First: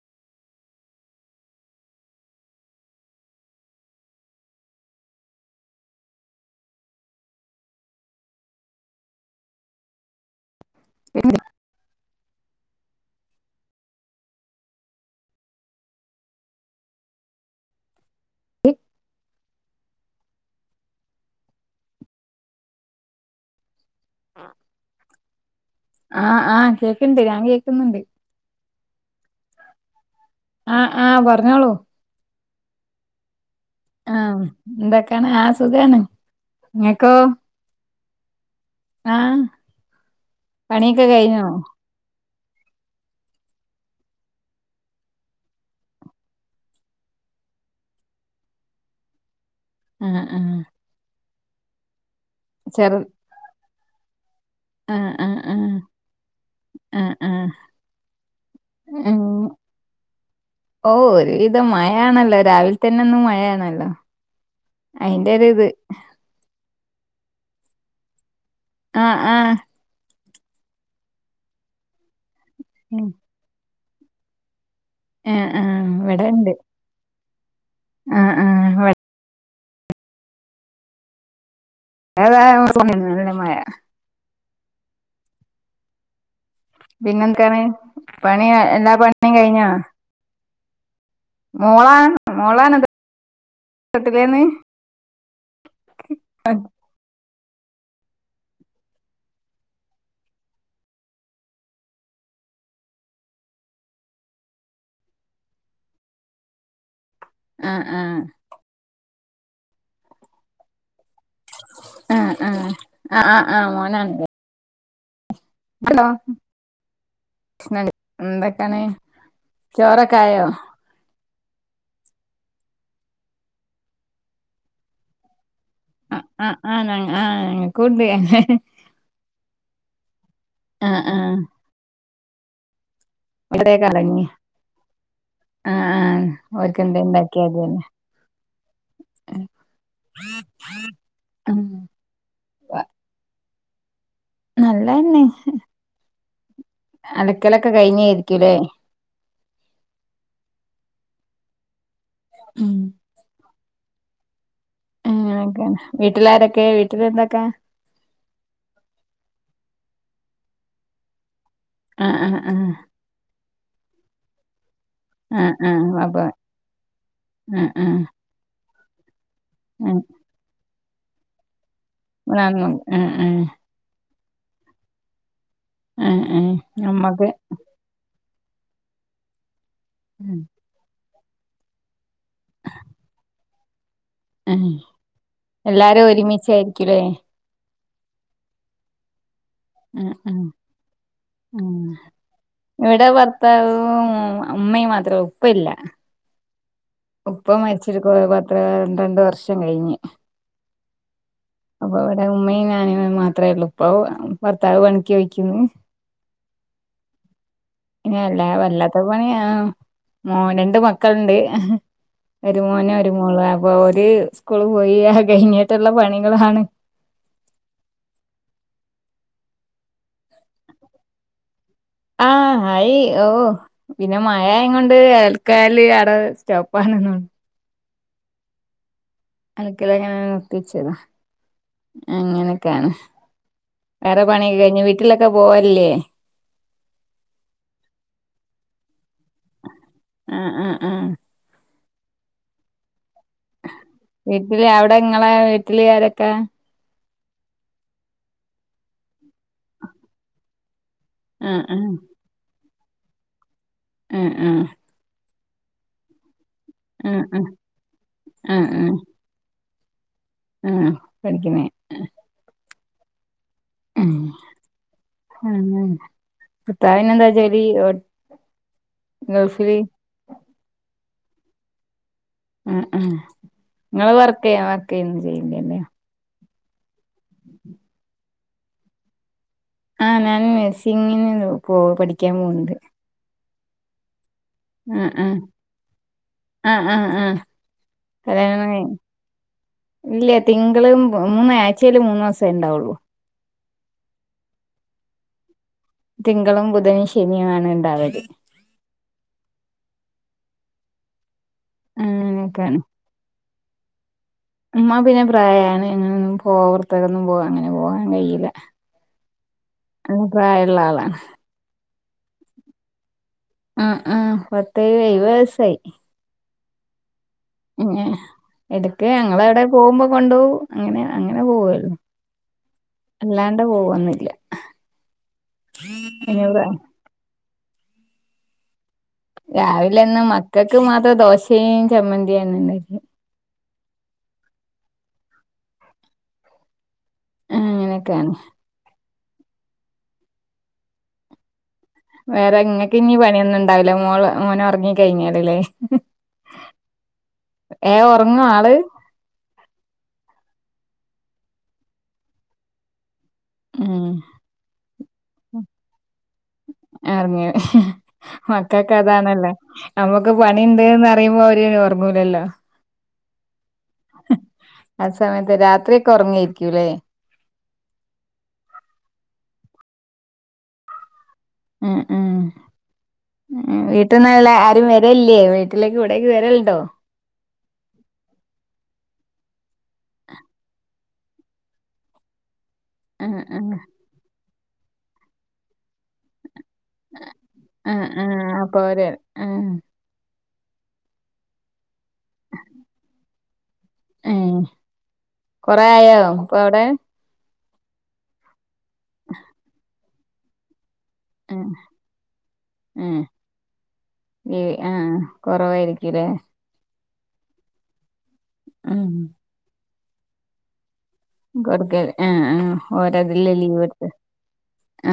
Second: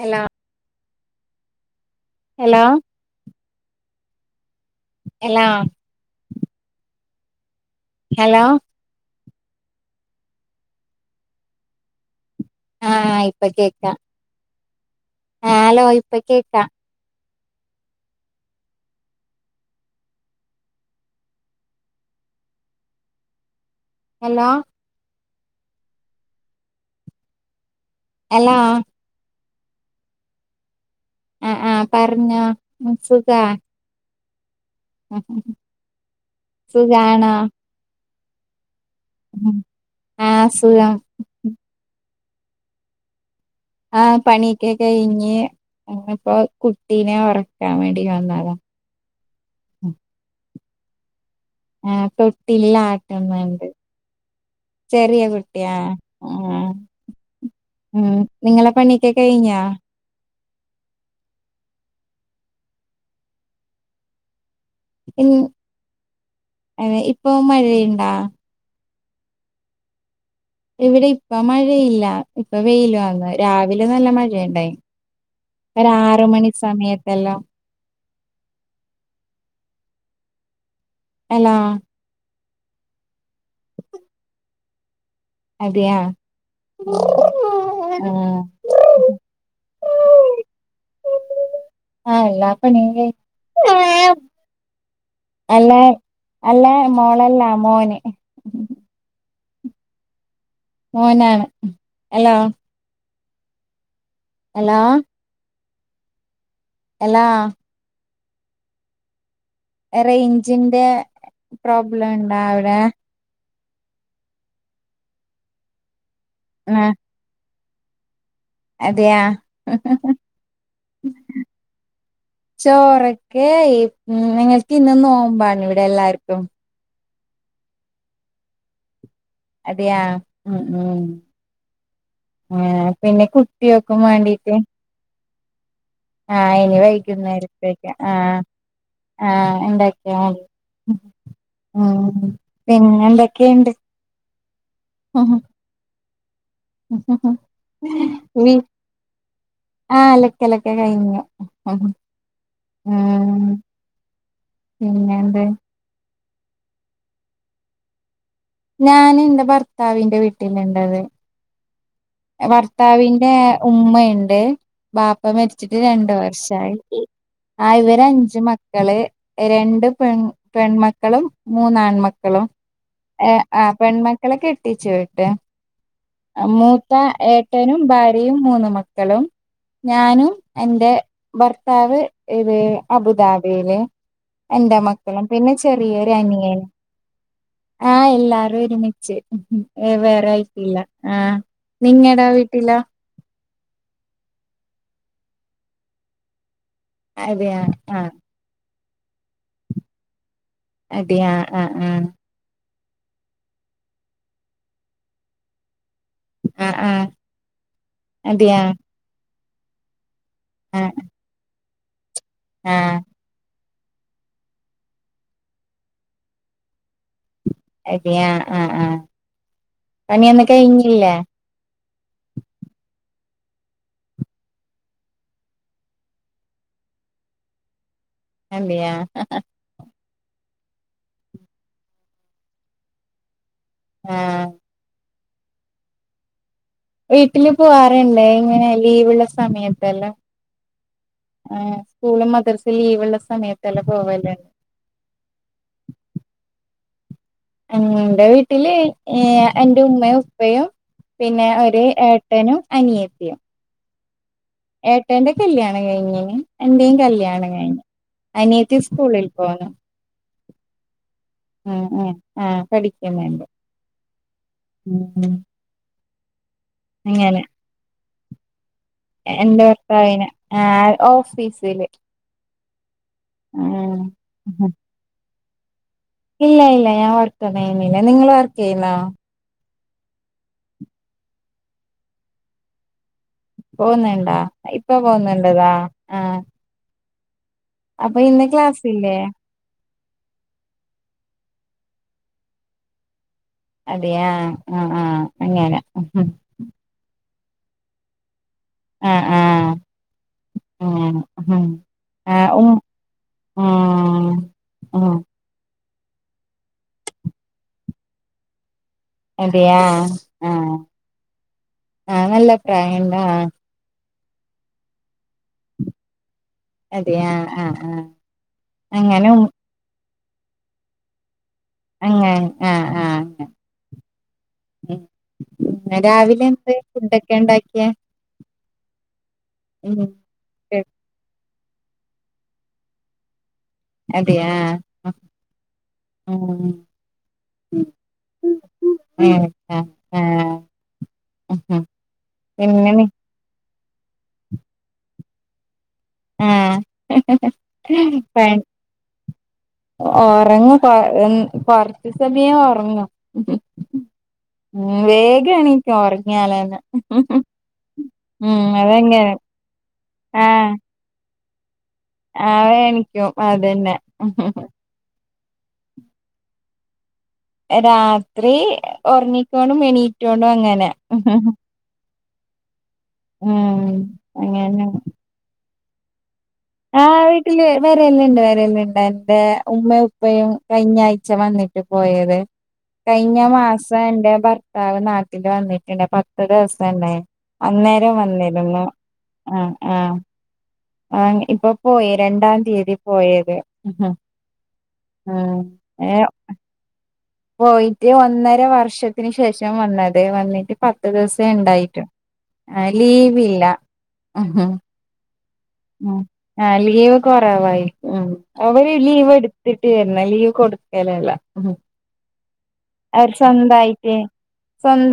Hello. Hello. Hello. Hello പിന്നെ ആ ഇപ്പകേക്ക. ആ ഹലോ ഇപ്പകേക്കാ. ഹലോ. ആഹ് ആഹ് കേക്ക്ണ്ട് ഞാൻ കേക്ക്ന്നുണ്ട്. ഹലോ. ആഹ് ആഹ് പറഞ്ഞോളൂ. പർഞ്ഞോ മ് സുഖാ. ആഹ് എന്തൊക്കേണ് ആ സുഖാണ് ഇങ്ങക്കോ? സുഖാണോ ആഹ് ആഹ് സുഖം പണിഒക്കെ കഴിഞ്ഞോ? ആഹ് പണിയൊക്കെ കഴിഞ്ഞ് ഇഞ്ഞിപ്പോ കുട്ടീനെ ഒർക്കാൻ വേണ്ടി വന്നതാ. ആഹ് ആഹ്. ആഹ് തൊട്ടിലിൽ ചെറു ആട്ട്ന്ന്ണ്ട്. ആഹ് ചെറിയ ആഹ് ആഹ് കുട്ട്യാ മ്. ആഹ് ആഹ് മ് നിങ്ങളെ പണിഒക്കെ ഉം കഴിഞ്ഞോ? ഓഹ് ഒരുവിധം മഴയാണല്ലോ രാവിൽ തന്നെ ഇന്ന് മഴയാണല്ലോ. അയിന്റെ ഒര് ഇത്. അതെ ഇപ്പോ മഴയ്ണ്ടാ? ആഹ് ആഹ്. ഇവിടെ ഇപ്പ മഴയില്ല ഇപ്പൊ വെയില് വന്ന് രാവിലെ നല്ല മഴയ്ണ്ടായി. ആഹ് ആഹ് ഒര ആറ് മണി ഇവിടെണ്ട് സമയത്തെല്ലോ. ആഹ് ആഹ്. ഹലോ. ഏതാ [unintelligible] നല്ല മഴ. അതെയാ. പിന്നെ എൻക്കാണ് ആഹ് പണി എല്ലാ പണിം കയ്ഞ്ഞോ? ആ മോളാണ് എല്ലാപ്പണിം കയ്ഞ്ഞു. തൊട്ടിലേന്ന് അല്ലാ അല്ല മോളല്ല മോന്. മോനാ ഹലോ. ഹലോ. ഹല്ലാ. ആഹ് ആഹ് ഏറെ എൻജിന്റെ ആഹ് ആഹ് മോനാണ് [inaudible] ആഹ് [inaudible] എന്തൊക്കാണ് അതെയാ ചോറക്കായോ ചോറൊക്കെ ആയി നിങ്ങൾക്ക് ഇന്ന് നോമ്പാണ് ഇവിടെ ഇവിടെ എല്ലാർക്കും ആണോ ആ ഞങ്ങൾക്കുണ്ട് അതെയാ ഉ ഉ ആഹ് ആഹ് ആഹ് പിന്നെ ഇവിടെ കുട്ടിയൊക്കെ കലങ്ങി വേണ്ടീട്ട് ആഹ് ആഹ് ഇനി ഓര്ക്കെന്തേ ഇണ്ടാക്കിയാതി വൈകുന്നേരത്തേക്ക് ആഹ് ആഹ് ഉണ്ടാക്കിയ മതി ഉം ആഹ് പിന്നെ എന്തൊക്കെയുണ്ട് നല്ലതന്നെ അലക്കലൊക്കെ [inaudible] കഴിഞ്ഞായിരിക്കുംല്ലേ വി ആഹ് അലക്കൽ ഒക്കെ കഴിഞ്ഞു ആഹ് ഉം ആഹ് പിന്നെ എന്ത അങ്ങനെയൊക്കെയാണ് വീട്ടിലാരൊക്കെ വീട്ടിൽ എന്തൊക്കാ ഞാൻ എന്റെ ഭർത്താവിന്റെ വീട്ടില ഇണ്ടവാ ആഹ് ആഹ് ആഹ് ഭർത്താവിൻറെ ഉമ്മയുണ്ട് ബാപ്പ ആഹ് മരിച്ചിട്ട് ആഹ് രണ്ടു അപ്പൊ വർഷമായി ആ ആഹ് ആഹ് ഇവര് അഞ്ച് മക്കള് രണ്ട് ആഹ് പെൺ പെൺമക്കളും മൂന്നാൺമക്കളും ആഹ് ആഹ് ആഹ് പെൺമക്കളെ കെട്ടിച്ചുവിട്ടു ആഹ് ആഹ് മൂത്ത നമ്മക്ക് ഏട്ടനും ഭാര്യയും മൂന്ന് മക്കളും ഞാനും എന്റെ ഭർത്താവ് ഇത് അബുദാബിയില് ആഹ് എന്റെ മക്കളും പിന്നെ എല്ലാരും ചെറിയൊരു അനിയനും ഒരുമിച്ചായിരിക്കുംല്ലേ ആഹ് എല്ലാരും ഒരുമിച്ച് വേറെ ആയിട്ടില്ല ആ ഉ നിങ്ങടെ വീട്ടിലോ ഇവിടെ ഭർത്താവും അമ്മയും മാത്രേ ഉപ്പല്ല അതെയ ഉപ്പ ആ മരിച്ചിട്ട് പത്ത് പന്ത്രണ്ട് വർഷം കഴിഞ്ഞ് അതെ ആഹ് ആഹ് അപ്പൊ ആഹ് ഇവിടെ ഉമ്മയും ഞാനും മാത്രമേ ഉള്ളൂ ഇപ്പ ഭർത്താവ് പണിക്ക് പോയിക്കണ് ആഹ് ആഹ് ഇനല്ലേ വല്ലാത്ത പണിയ മോനണ്ട് ആ മക്കളുണ്ട് ഒരു ആ മോനും ഒരു മോളും അപ്പൊ ഒരു സ്കൂള് പോയി കഴിഞ്ഞിട്ടുള്ള പണികളാണ് അത ആഹ് ആഹ് പണിയൊന്ന കഴഞ്ഞില്ലേ ആഹ് ആയി ഓ പിന്നെ മഴ ആയ കൊണ്ട് അലക്കൽ അവിടെ സ്റ്റോപ്പ് ആണ് അല്ലയാ [inaudible] അലക്കല് അങ്ങനെ നിർത്തിവച്ചത അങ്ങനെയൊക്കെയാണ് വേറെ ആഹ് പണിയ കഴിഞ്ഞു വീട്ടിലൊക്കെ പോവല്ലേ വീട്ടില് പോവാറുണ്ടേ ഇങ്ങനെ ലീവ്ള്ള സമയത്തല്ലാം ആഹ് ആഹ് ആഹ് ആ സ്കൂളും മദഴ്സ് ലീവ് ഉള്ള സമയത്തല്ല പോവലുണ്ട് വീട്ടില് അവിടെ ഇങ്ങളെ വീട്ടിൽ ആരൊക്കെ എന്റെ വീട്ടില് എൻ്റെ ഉമ്മയും ഉപ്പയും പിന്നെ ആഹ് ഒരു ആഹ് ഏട്ടൻ ട്ടനും അനിയത്തിയും ആഹ് ആഹ് ഏട്ടേന്റെ കല്യാണം കഴിഞ്ഞന് എന്റെയും ആഹ് ആഹ് കല്യാണം കഴിഞ് അനിയത്തി സ്കൂളിൽ പോന്നു ഉ. പഠിക്ക്ണേ ഉം ആഹ് പഠിക്ക്ന്ന് ണ്ട്. അങ്ങനെ [unintelligible] എന്റെ ഗൾഫില് ഭർത്താവിനെ ആഹ് ഓഫീസില് ഉം ഉ ആഹ് ഇങ്ങള് വർക്ക് ഉം [unintelligible] വർക്ക് ചെയ്യ ചെയ്യ [unintelligible] ഇല്ല ഇല്ല ഞാൻ വർക്ക് ഒന്നുഎയ്യുന്നില്ല നിങ്ങള് വർക്ക് ചെയ്യുന്നു? ആ ഞാൻ നേസിങ്ങിന് പോ പഠിക്കാൻ പോുന്നുണ്ട് പോന്ന്ണ്ടാ ഇപ്പ ആഹ് ആഹ് പോുന്നുണ്ട്ന്ന ആഹ ആഹ് ആഹ് ആഹ് കല്ല്യാണം കയ്ഞ് ക്ലാസ്സില്ലേ ഇല്ല്യ തിങ്കളും മൂന്ന് ആഴ്ചേല് മൂന്നൂസേ ഇണ്ടാവുള്ളൂ. അതെയാ ആഹ് ആഹ് അങ്ങനെ തിങ്കളും, ബുധനും, ശനിയും ആണ് ഇണ്ടാവല്. അ ആഹ് ഏഹ് ഉം അങ്ങനെക്കാണ്. ഉം അ് ഉം പിന്നെ പ്രായമാണ് ഇന്നാപിന്നെ [unintelligible] പൊർത്ത്ക്കൊന്നും പോ അങ്ങനെ പോകാൻ കഴീല. അതെ ആഹ് ആഹ്. ആളാണ് ആഹ് നല്ല പ്രായണ്ടോ? ആഹ് ആഹ് പത്ത് എയ് വെയ്സായി. അതെ ആഹ് എടക്ക് ഞങ്ങളവ്ടെ പോവ്മ്പൊ കൊണ്ടോവും. അങ്ങനെ അങ്ങനെ പോവ അങ്ങ ആ ആ അല്ലാണ്ട് പോവൊന്നില്ല. [unintelligible] ഫുഡ്ഡക്കെ ഇണ്ടാക്ക്യേ രാവിലെ ഇന്ന് മക്കക്ക് മാത്രം ദോശേം ചമ്മന്തിയ ഇന്ന്ണ്ടാക്യേ. അതെ ആഹ് ഉം അങ്ങനെയൊക്കെയാണ് [unintelligible] ഉ ഹും വേറെ ങ്ങക്ക് ഞ്ഞ് പണിയൊന്നുംണ്ടാവൂല മോള് മോനൊർങ്ങി കഴിഞ്ഞാല് ലേ ആഹ് ഉറങ്ങും [unintelligible] ആള് ഒറങ്ങു [unintelligible] കൊർച്ച് സമയേ ഒർങ്ങു. ഉം ഉ. വേഗെണീക്ക ഒർങ്ങ്യാലെന്നെ ഉറങ്ങി ഉം അതങ്ങനെ നമ്മക്ക് പണിണ്ട്ന്നറിയുമ്പൊ ഓര് ഒർങ്ങൂലല്ലോ അവേ നിക്കും അതെന്നെ ആ സമയത്ത് രാത്രിയൊക്കെ ഒർങ്ങായിരിക്കൂലേ രാത്രീ ഒർങ്ങിക്കോണ്ടും എണീറ്റോണ്ടു അങ്ങനെ ഉം ഉം ഉം വീട്ട്ന്നല്ലെ ആരും അങ്ങനെ വെരോല്ല ല്ലേ വീട്ട്ലേക്ക് ഇവിടേക്ക് വെരല്ണ്ടോ? ആഹ് വീട്ടില് വരല്ണ്ട് വരല്ണ്ട്. എന്റെ ഉമ്മയും, ഉപ്പയും കഴിഞ്ഞാഴ്ച വന്നി ട്ട് പോയത്. ആ കഴിഞ്ഞ മാസം എന്റെ ഭർത്താവ് നാട്ടില് വന്നിട്ട്ണ്ട് അപ്പ ഒരൂസണ്ടായ്ന്. ആ ആ അന്നേരം ആ അപ്പൊ വന്നിരുന്നു അവര് ആ ആഹ് ആഹ് ആഹ് ഇപ്പൊ പോയി, രണ്ടാം തീയതി പോയത് ആഹ് ഉ കൊറേ ആയോ, ഏഹ് ഇപ്പൊ അവ്ടെ? പോയിട്ട് ഒന്നര വർഷത്തിന് ശേഷം വന്നത്‌, വന്നിട്ട് പത്ത് ദിവ്സേ ആ ഇണ്ടായിട്ടു. ആഹ് ആ ലീവ് ല്ല. കൊറവായിരിക്കുലേ ആഹ് ലീവ് കൊറവായിരിക്കും. ഉം. അവര് ഉം ലീവ് എടുത്തിട്ട് വര്ന, ലീവ് കൊടുക്കലല്ല. കൊടുക്കൽ ഏഹ് ആഹ് അവര് സ്വന്തായിറ്റ്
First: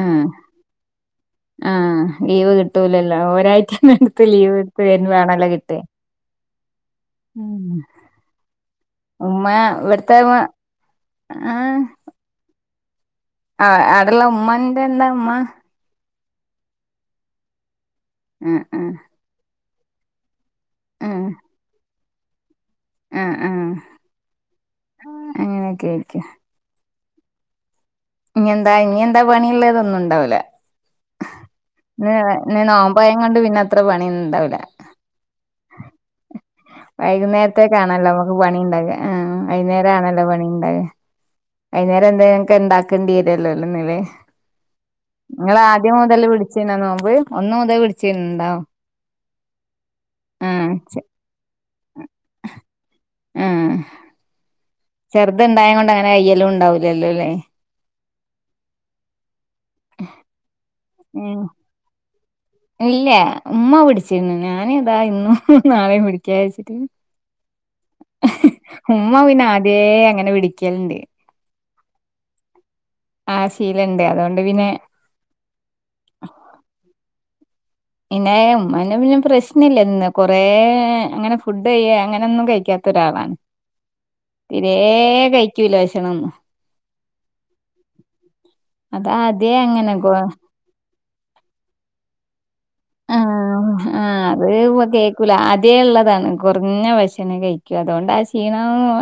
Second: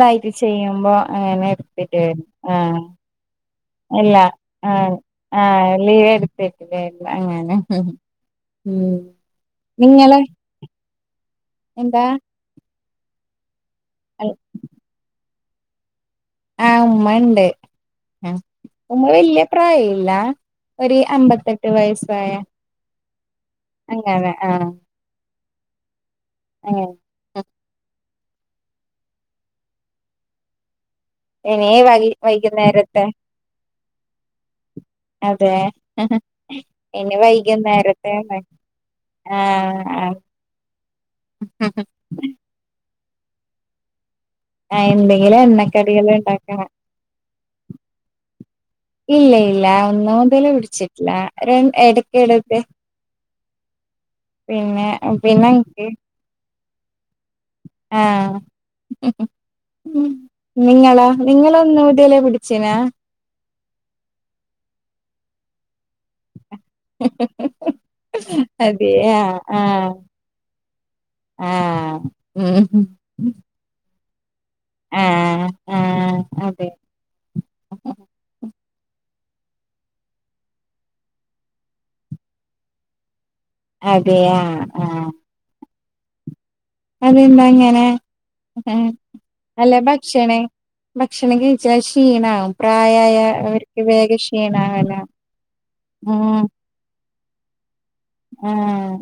ആ ചെയ്യുമ്പോ അങ്ങനെ ആ ഇട്ത്തിട്ട് വെരും. ലീവ് ആഹ് കിട്ടൂലല്ലോ ഒരാഴ്ചന്റെ ഇല്ല അടുത്ത് ലീവ് എടുത്ത് ആഹ് വേണല്ലോ കിട്ട ആഹ് ലീവെടു തെറ്റിലല്ല അങ്ങനെ ഉം ഉം നിങ്ങളെ ആഹ് എന്താ ആഹ് അടെള്ള ഉമ്മന്റെ എന്താ ഉമ്മ ആഹ് ഉമ്മണ്ട് ആഹ് ആ ആ ഉമ്മ വെല്ല്യ പ്രായല്ല ഒര് ആ അമ്പത്തെട്ട് വയസ്സായ ആഹ് ആഹ് അങ്ങെനെ ആഹ് അങ്ങനെയൊക്കെ ആയിരിക്കും അങ്ങ ഇഞ്ഞെന്താ ഇഞ്ഞെന്താ പണിള്ളെ തൊന്നുണ്ടാവുല ഇനി വൈ ന് ഇന്ന് വൈകുന്നേരത്തെ നോമ്പായ്ങ്ങൊണ്ട് പിന്നെ അത്ര പണിന്ന്ണ്ടാവ്ല അതെ ഇനി വൈകുന്നേരത്ത വൈകുന്നേരത്തേക്കാണല്ലോ നമുക്ക് പണി ഉണ്ടാക ആഹ് ആഹ് വൈന്നേരെന്തേലക്കെ ഇണ്ടാക്കേണ്ട്യെരൊല്ലോ [unintelligible] ആഹ് [unintelligible] ഇങ്ങളാദ്യം മുതൽ വിടിച്ചീന്നാ നോമ്പ് ഒന്നു മുതൽ വിടിച്ചീണ്ടോ? ഇല്ല ഇല്ല ഒന്ന് മുതല് വിടിച്ചിട്ല രൺ എടെക്കെടട്ട് ആഹ് പിന്നെ പിന്നെ എനിക്ക് ചെർതിണ്ടായങ്ങൊണ്ടങ്ങനെ അയ്യലുണ്ടാവുലല്ലോ ലേ ആഹ് ഉം നിങ്ങളാ ഉം നിങ്ങളൊന്ന് മുതലേ പിട്ച്ചിനാ ഇല്ല ഉമ്മ പിട്ച്ചിനി ഞാന് താ ഇന്നും നാളെം പിടിക്ക്യാ വെച്ചിട്ട് അതെ ഉമ്മ ആഹ് പിന്നെ ആദ്യേ ആഹ് അങ്ങനെ വിടിക്കൽണ്ട് ആഹ് ഉം ആ ശീലണ്ട് അതോണ്ട് പിന്നെ ആഹ് ആഹ് അതെ ഇന്നെ ഉമ്മാ പിന്നെ പ്രശ്നില്ല ഇന്ന് കൊറേ അങ്ങനെ ഫുഡ്ഡയ്യ അങ്ങനൊന്നും കൈക്കാത്തൊരാളാണ് അതെയ തിരേ ആഹ് കൈക്കൂല വഷണൊന്നു അതെന്താ അങ്ങനെ ആഹ് അതാദ്യേ അല്ലെ അങ്ങനെ കൊ ഭക്ഷണെ ഭക്ഷണം കൈച്ചാ ക്ഷീണാ പ്രായായ ആഹ് അവര്ക്ക് വേഗ ആഹ് അത് ക്ഷീണാകല്ല ഉം ഞ്ഞ ഭക്ഷ്ണ കൈക്കൂ അതോണ്ടാക്ഷീണം ആഹ്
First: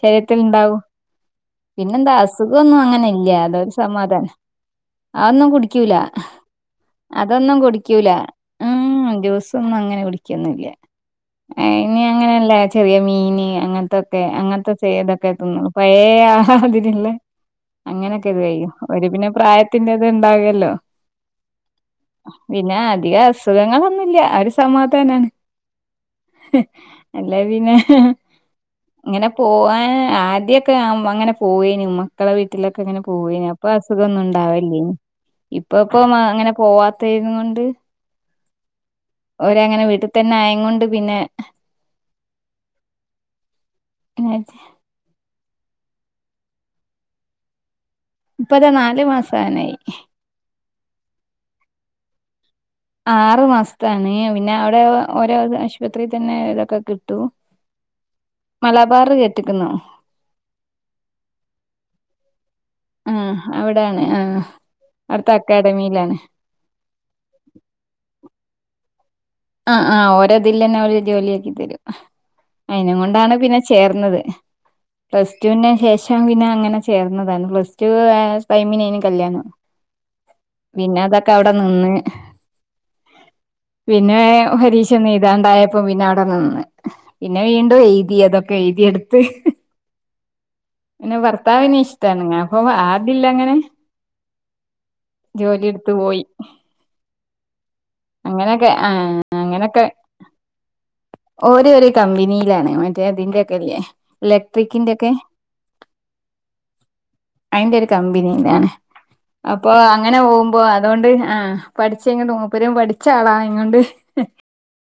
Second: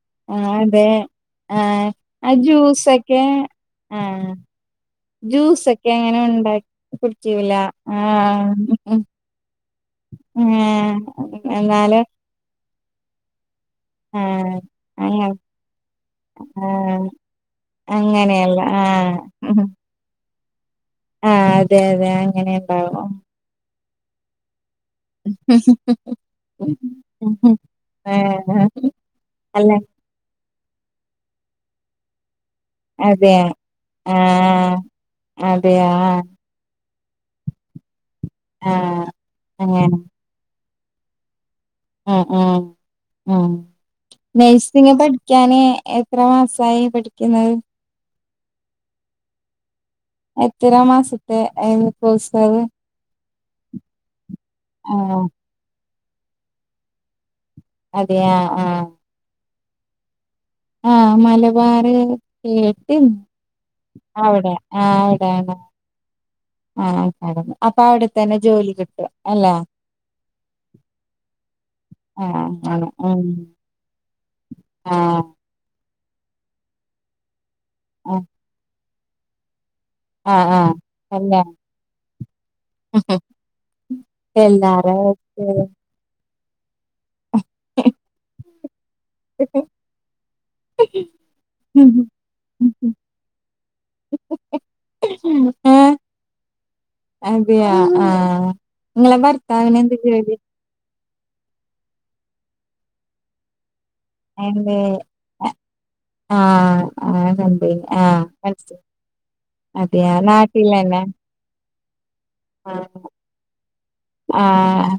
ശരീരത്തിൽ ആഹ് ഇണ്ടാവും അതെ ആഹ് പിന്നെന്താ ആ അസുഖൊന്നും ജ്യൂസൊക്കെ അങ്ങനെല്ല്യ അതൊരു സമാധാനം ആഹ് അ ഒന്നും ജ്യൂസൊക്കെ കുടിക്കൂല അങ്ങനെ ഉണ്ടാക്കി കുടിക്കൂല അതൊന്നും കുടി ക്ക്യൂല ആഹ് ഉം ജ്യൂസൊന്നും അങ്ങനെ കുടിക്ക്യൊന്നുല്ല ആഹ് ഇ എന്നാല് അങ്ങനല്ല ചെറിയ മീന് അങ്ങൻ തൊക്കെ ആഹ് അങ്ങൻത്തെ അങ്ങ ചേതൊക്കെ തിന്നൊള്ളു പയേ ആഹ് ഇതിലില്ലേ അങ്ങെനൊക്കെ ഇത് അങ്ങനെയല്ല കഴും ഒരു ആഹ് പിന്നെ പ്രായത്തിന്റെത് ഇണ്ടാവല്ലോ ആഹ് അതെ അതെ അങ്ങനെ പിന്നെ ഉണ്ടാവും അധിക അസുഖങ്ങളൊന്നുല്ല്യ അരു സമാധാനാണ് അല്ല പിന്നെ ആഹ് ഇങ്ങനെ അല്ല പോവാ ആദ്യൊക്കെ ആഹ് ഉമ്മങ്ങനെ പോയേനി ഉമ്മ ക്കളെ വീട്ടിലൊക്കെ ഇങ്ങനെ അതെ പോവേനി അപ്പ അസുഖം ആഹ് ഒന്നുണ്ടാവല്ലേനി ഇപ്പൊ അതെയ ഇപ്പൊ മ ആഹ് അങ്ങനെ പോവാത്തേങ്ങൊണ്ട് ആഹ് ഓരങ്ങനെ അങ്ങനെ വീട് തെന്നെ ആയെങ്ങൊണ്ട് പിന്നെ ഉം ഉം ഉം നെയ്സ് ഇങ്ങ് പഠിക്കാന് എത്രെ മാസായി പഠിക്കിന്ന്? ഇപ്പത നാല് മാസാനയ് എത്രെ മാസത്തെ ഏഹ് കോഴ്സാത് ആറ് മാസ്ത്താണ് പിന്നെ അവ്ടെ ആഹ് ഓരോ ആശ്പത്രീ തെന്നെ ലൊക്കെ കിട്ടു അതെയ ആഹ് മലബാർ കേറ്റ്ക്ക്ണോ? ആഹ് മലബാർ കേട്ട്ണ് ആഹ് അവ്ടെ ആഹ് അവ്ടെയാണ് [unintelligible] മിലാണ് ആഹ് നടന്ന് അപ്പ അവ്ടെ തന്നെ ജോലി കിട്ടാ ആഹ് ആഹ് ഓരെ ഇതിലെന്നെ അവര് ജോലി ആക്കി തെരും ആഹ് അങ്ങനെ അയിനും ഉം കൊണ്ടാണ് പിന്നെ ചേർന്നെത് ആഹ് പ്ലസ് റ്റുന് ശേഷം പിന്നെ അങ്ങനെ ചേർന്നതാണ് പ്ലസ് ടു ആഹ് ഏഹ് ടൈമിനെയ്നി കല്യാണം. പിന്നെ അതൊക്കെ അയുടെ നിന്ന് ഉ ഹ പിന്നെ പരീഷ ഒന്നും എഴ്താണ്ടായപ്പം പിന്നെ അയുടെ നിന്ന്. പിന്നെ വീണ്ടും എഴ്തി അതൊക്കെ എഴ്തി എട്ത്ത്. പിന്നെ ഭർത്താവിന് ഇഷ്ടാണ് അപ്പം ആ ഇതിൽ അങ്ങനെ. ജോലി ഇട്ത്ത് പോയി. അതിയാ ആഹ് അങ്ങനെയൊക്കെ ആ ഇങ്ങളെ ഭർത്താവിന് അങ്ങനൊക്കെ എന്ത് ജോലി ഓര് ഒര് കമ്പിനിലാണ് മറ്റേ ഇതിന്റെ ഒക്കെ ഇല്ലെ എന്ത് ഇലക്ട്രിക്കിന്റെ ഒക്കെ ആഹ് ആഹ് അയിന്റെ കമ്പനി ഒരു ആഹ് കമ്പനിയിലാണ് മൻസി അപ്പൊ അങ്ങനെ പോവുമ്പോ അതോണ്ട് ആഹ് പഠിച്ചെ ഇങ്ങെട്ട് നോ മാറി പോവും ആഹ്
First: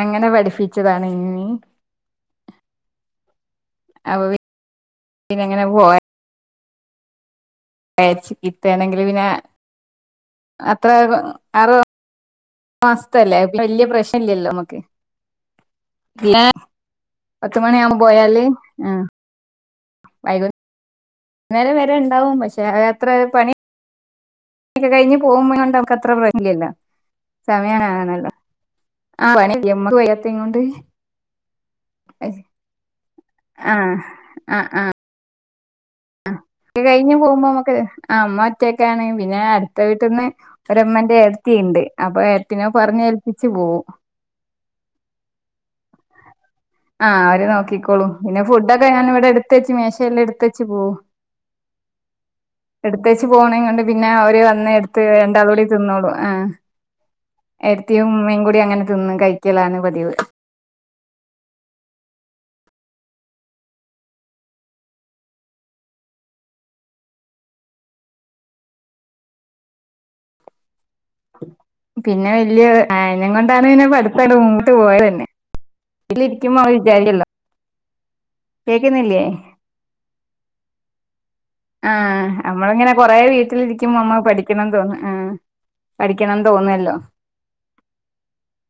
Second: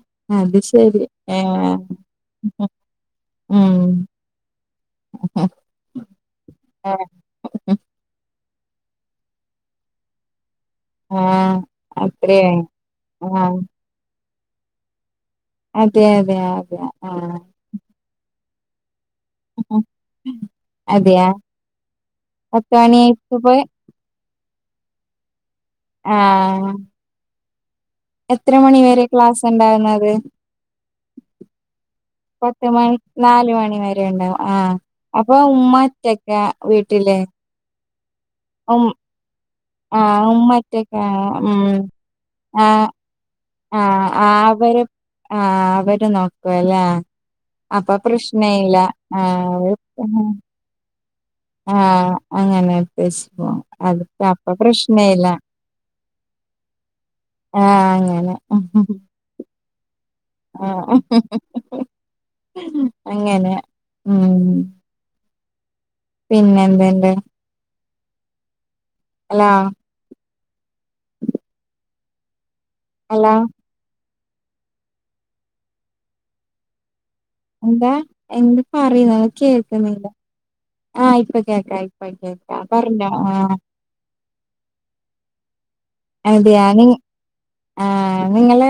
അങ്ങനെ അത് ശരി പഠിപ്പിച്ചതാണ് ഇനി ഏഹ് ഉം ഉം അപ്പ പി ന്നെ ഇങ്ങനെ പോവാ ച്ച് കിട്ടാണെങ്കിൽ പിന്നെ അത്രെ ആഹ് ആറ് അത്രയാ മാസ്ത്തെ അല്ലെ ആഹ് അപ്പ വല്ല്യ പ്രശ്നം ഇല്ലല്ലോ നമ്മക്ക്. അതെ അതെ അതെ ആഹ് പത്ത്മണി ആവും പോയാൽ ആഹ് അതെയാ വൈകുന്നേരം വെരെ ഇണ്ടാവും പക്ഷെ പത്ത് അഹ് അത്രെ മണിയായിപ്പ പണി പോയി ഒക്കെ കഴിഞ്ഞ് പോവുമ്പം കാണ്ട് നമ്മക്ക് അത്ര വര്ലല്ലോ ആഹ് സമയം ആണ്ട് ആകണല്ലോ എത്ര മണി വെരെ ക്ലാസ് ഇണ്ടാവ്ണെത് കൊണ്ട് പത്ത് മണിക്ക് നാൽ മണി ആഹ് വരെ ഇണ്ടാവും ആഹ് അപ്പൊ ഉമ്മാ അ ഒക്കെ കഴിഞ്ഞ് പോവുമ്പോ അമ്മക്ക് ഒര് ആ മമ്മ ഉം ഒറ്റക്കാണ് പിന്നെ അട്ത്ത ആഹ് വീട്ട്ന്ന് ഒര് അമ്മന്റെ ഉമ്മറ്റക്കാണ് എട്ടെത്തി ഉം ഇണ്ട് അപ്പ എട്ട്ത്തിനെ ആഹ് പർഞ്ഞ് ഏൽപ്പിച്ച് പോവും. ആഹ് ആഹ് വെരും ആഹ് വെരും നോക്ക [unintelligible] ആഹ് അവര് നോക്കിക്കോളും പിന്നെ ഫുഡൊക്കെ ഞാൻ ഇവിടെ ആഹ് എട്ത്തെച്ച് മേശെൽ എട്ത്തെച്ച് പോവും ആഹ് അങ്ങനെ എടുത്ത് വെച്ച് പോവും പോണേ കൊണ്ട് അത് പിന്നെ അവര് അപ്പ വന്ന് എടുത്ത് പ്രശ്ന ഇല്ലാ രണ്ടാളൂടി തിന്നോളും ആഹ് ആഹ് എട്ടെത്തിം അങ്ങനെ ഉമ്മെയും കൂടി അങ്ങനെ തിന്നും കഴിക്കലാണ് പതിവ് ആഹ് അങ്ങനെ ഉം പിന്നെ എന്ത് ഇണ്ട് ഹലോ പിന്നെ വെല്ല്യ ഇത് അയിനം ഹലോ കൊണ്ടാണ് പിന്നെ പഠി പ്പ് ആണ്ട് മുമ്പോട്ട് പോയെത് തെന്നെ വീട്ടിൽ ഇരിക്കിമ്പം നമ്മെൾ വിചാരിക്കല്ലോ? എന്താ എന്ത് പറയുന്നെത് കേക്കുന്നില്ലേ ഒന്നും കേൾക്ക്ണ് ഇല്ല ആഹ് നമ്മൾ ഇങ്ങനെ പറഞ്ഞോ കൊറെ ആഹ് വീട്ടിൽ ഇരിക്കിമ്പം നമ്മെക്ക് പഠിക്കെണം തോന്നും ആഹ് പഠിക്കെണംന്ന് തോന്നു അല്ലോ? ഏഹ് നിങ്ങെൾ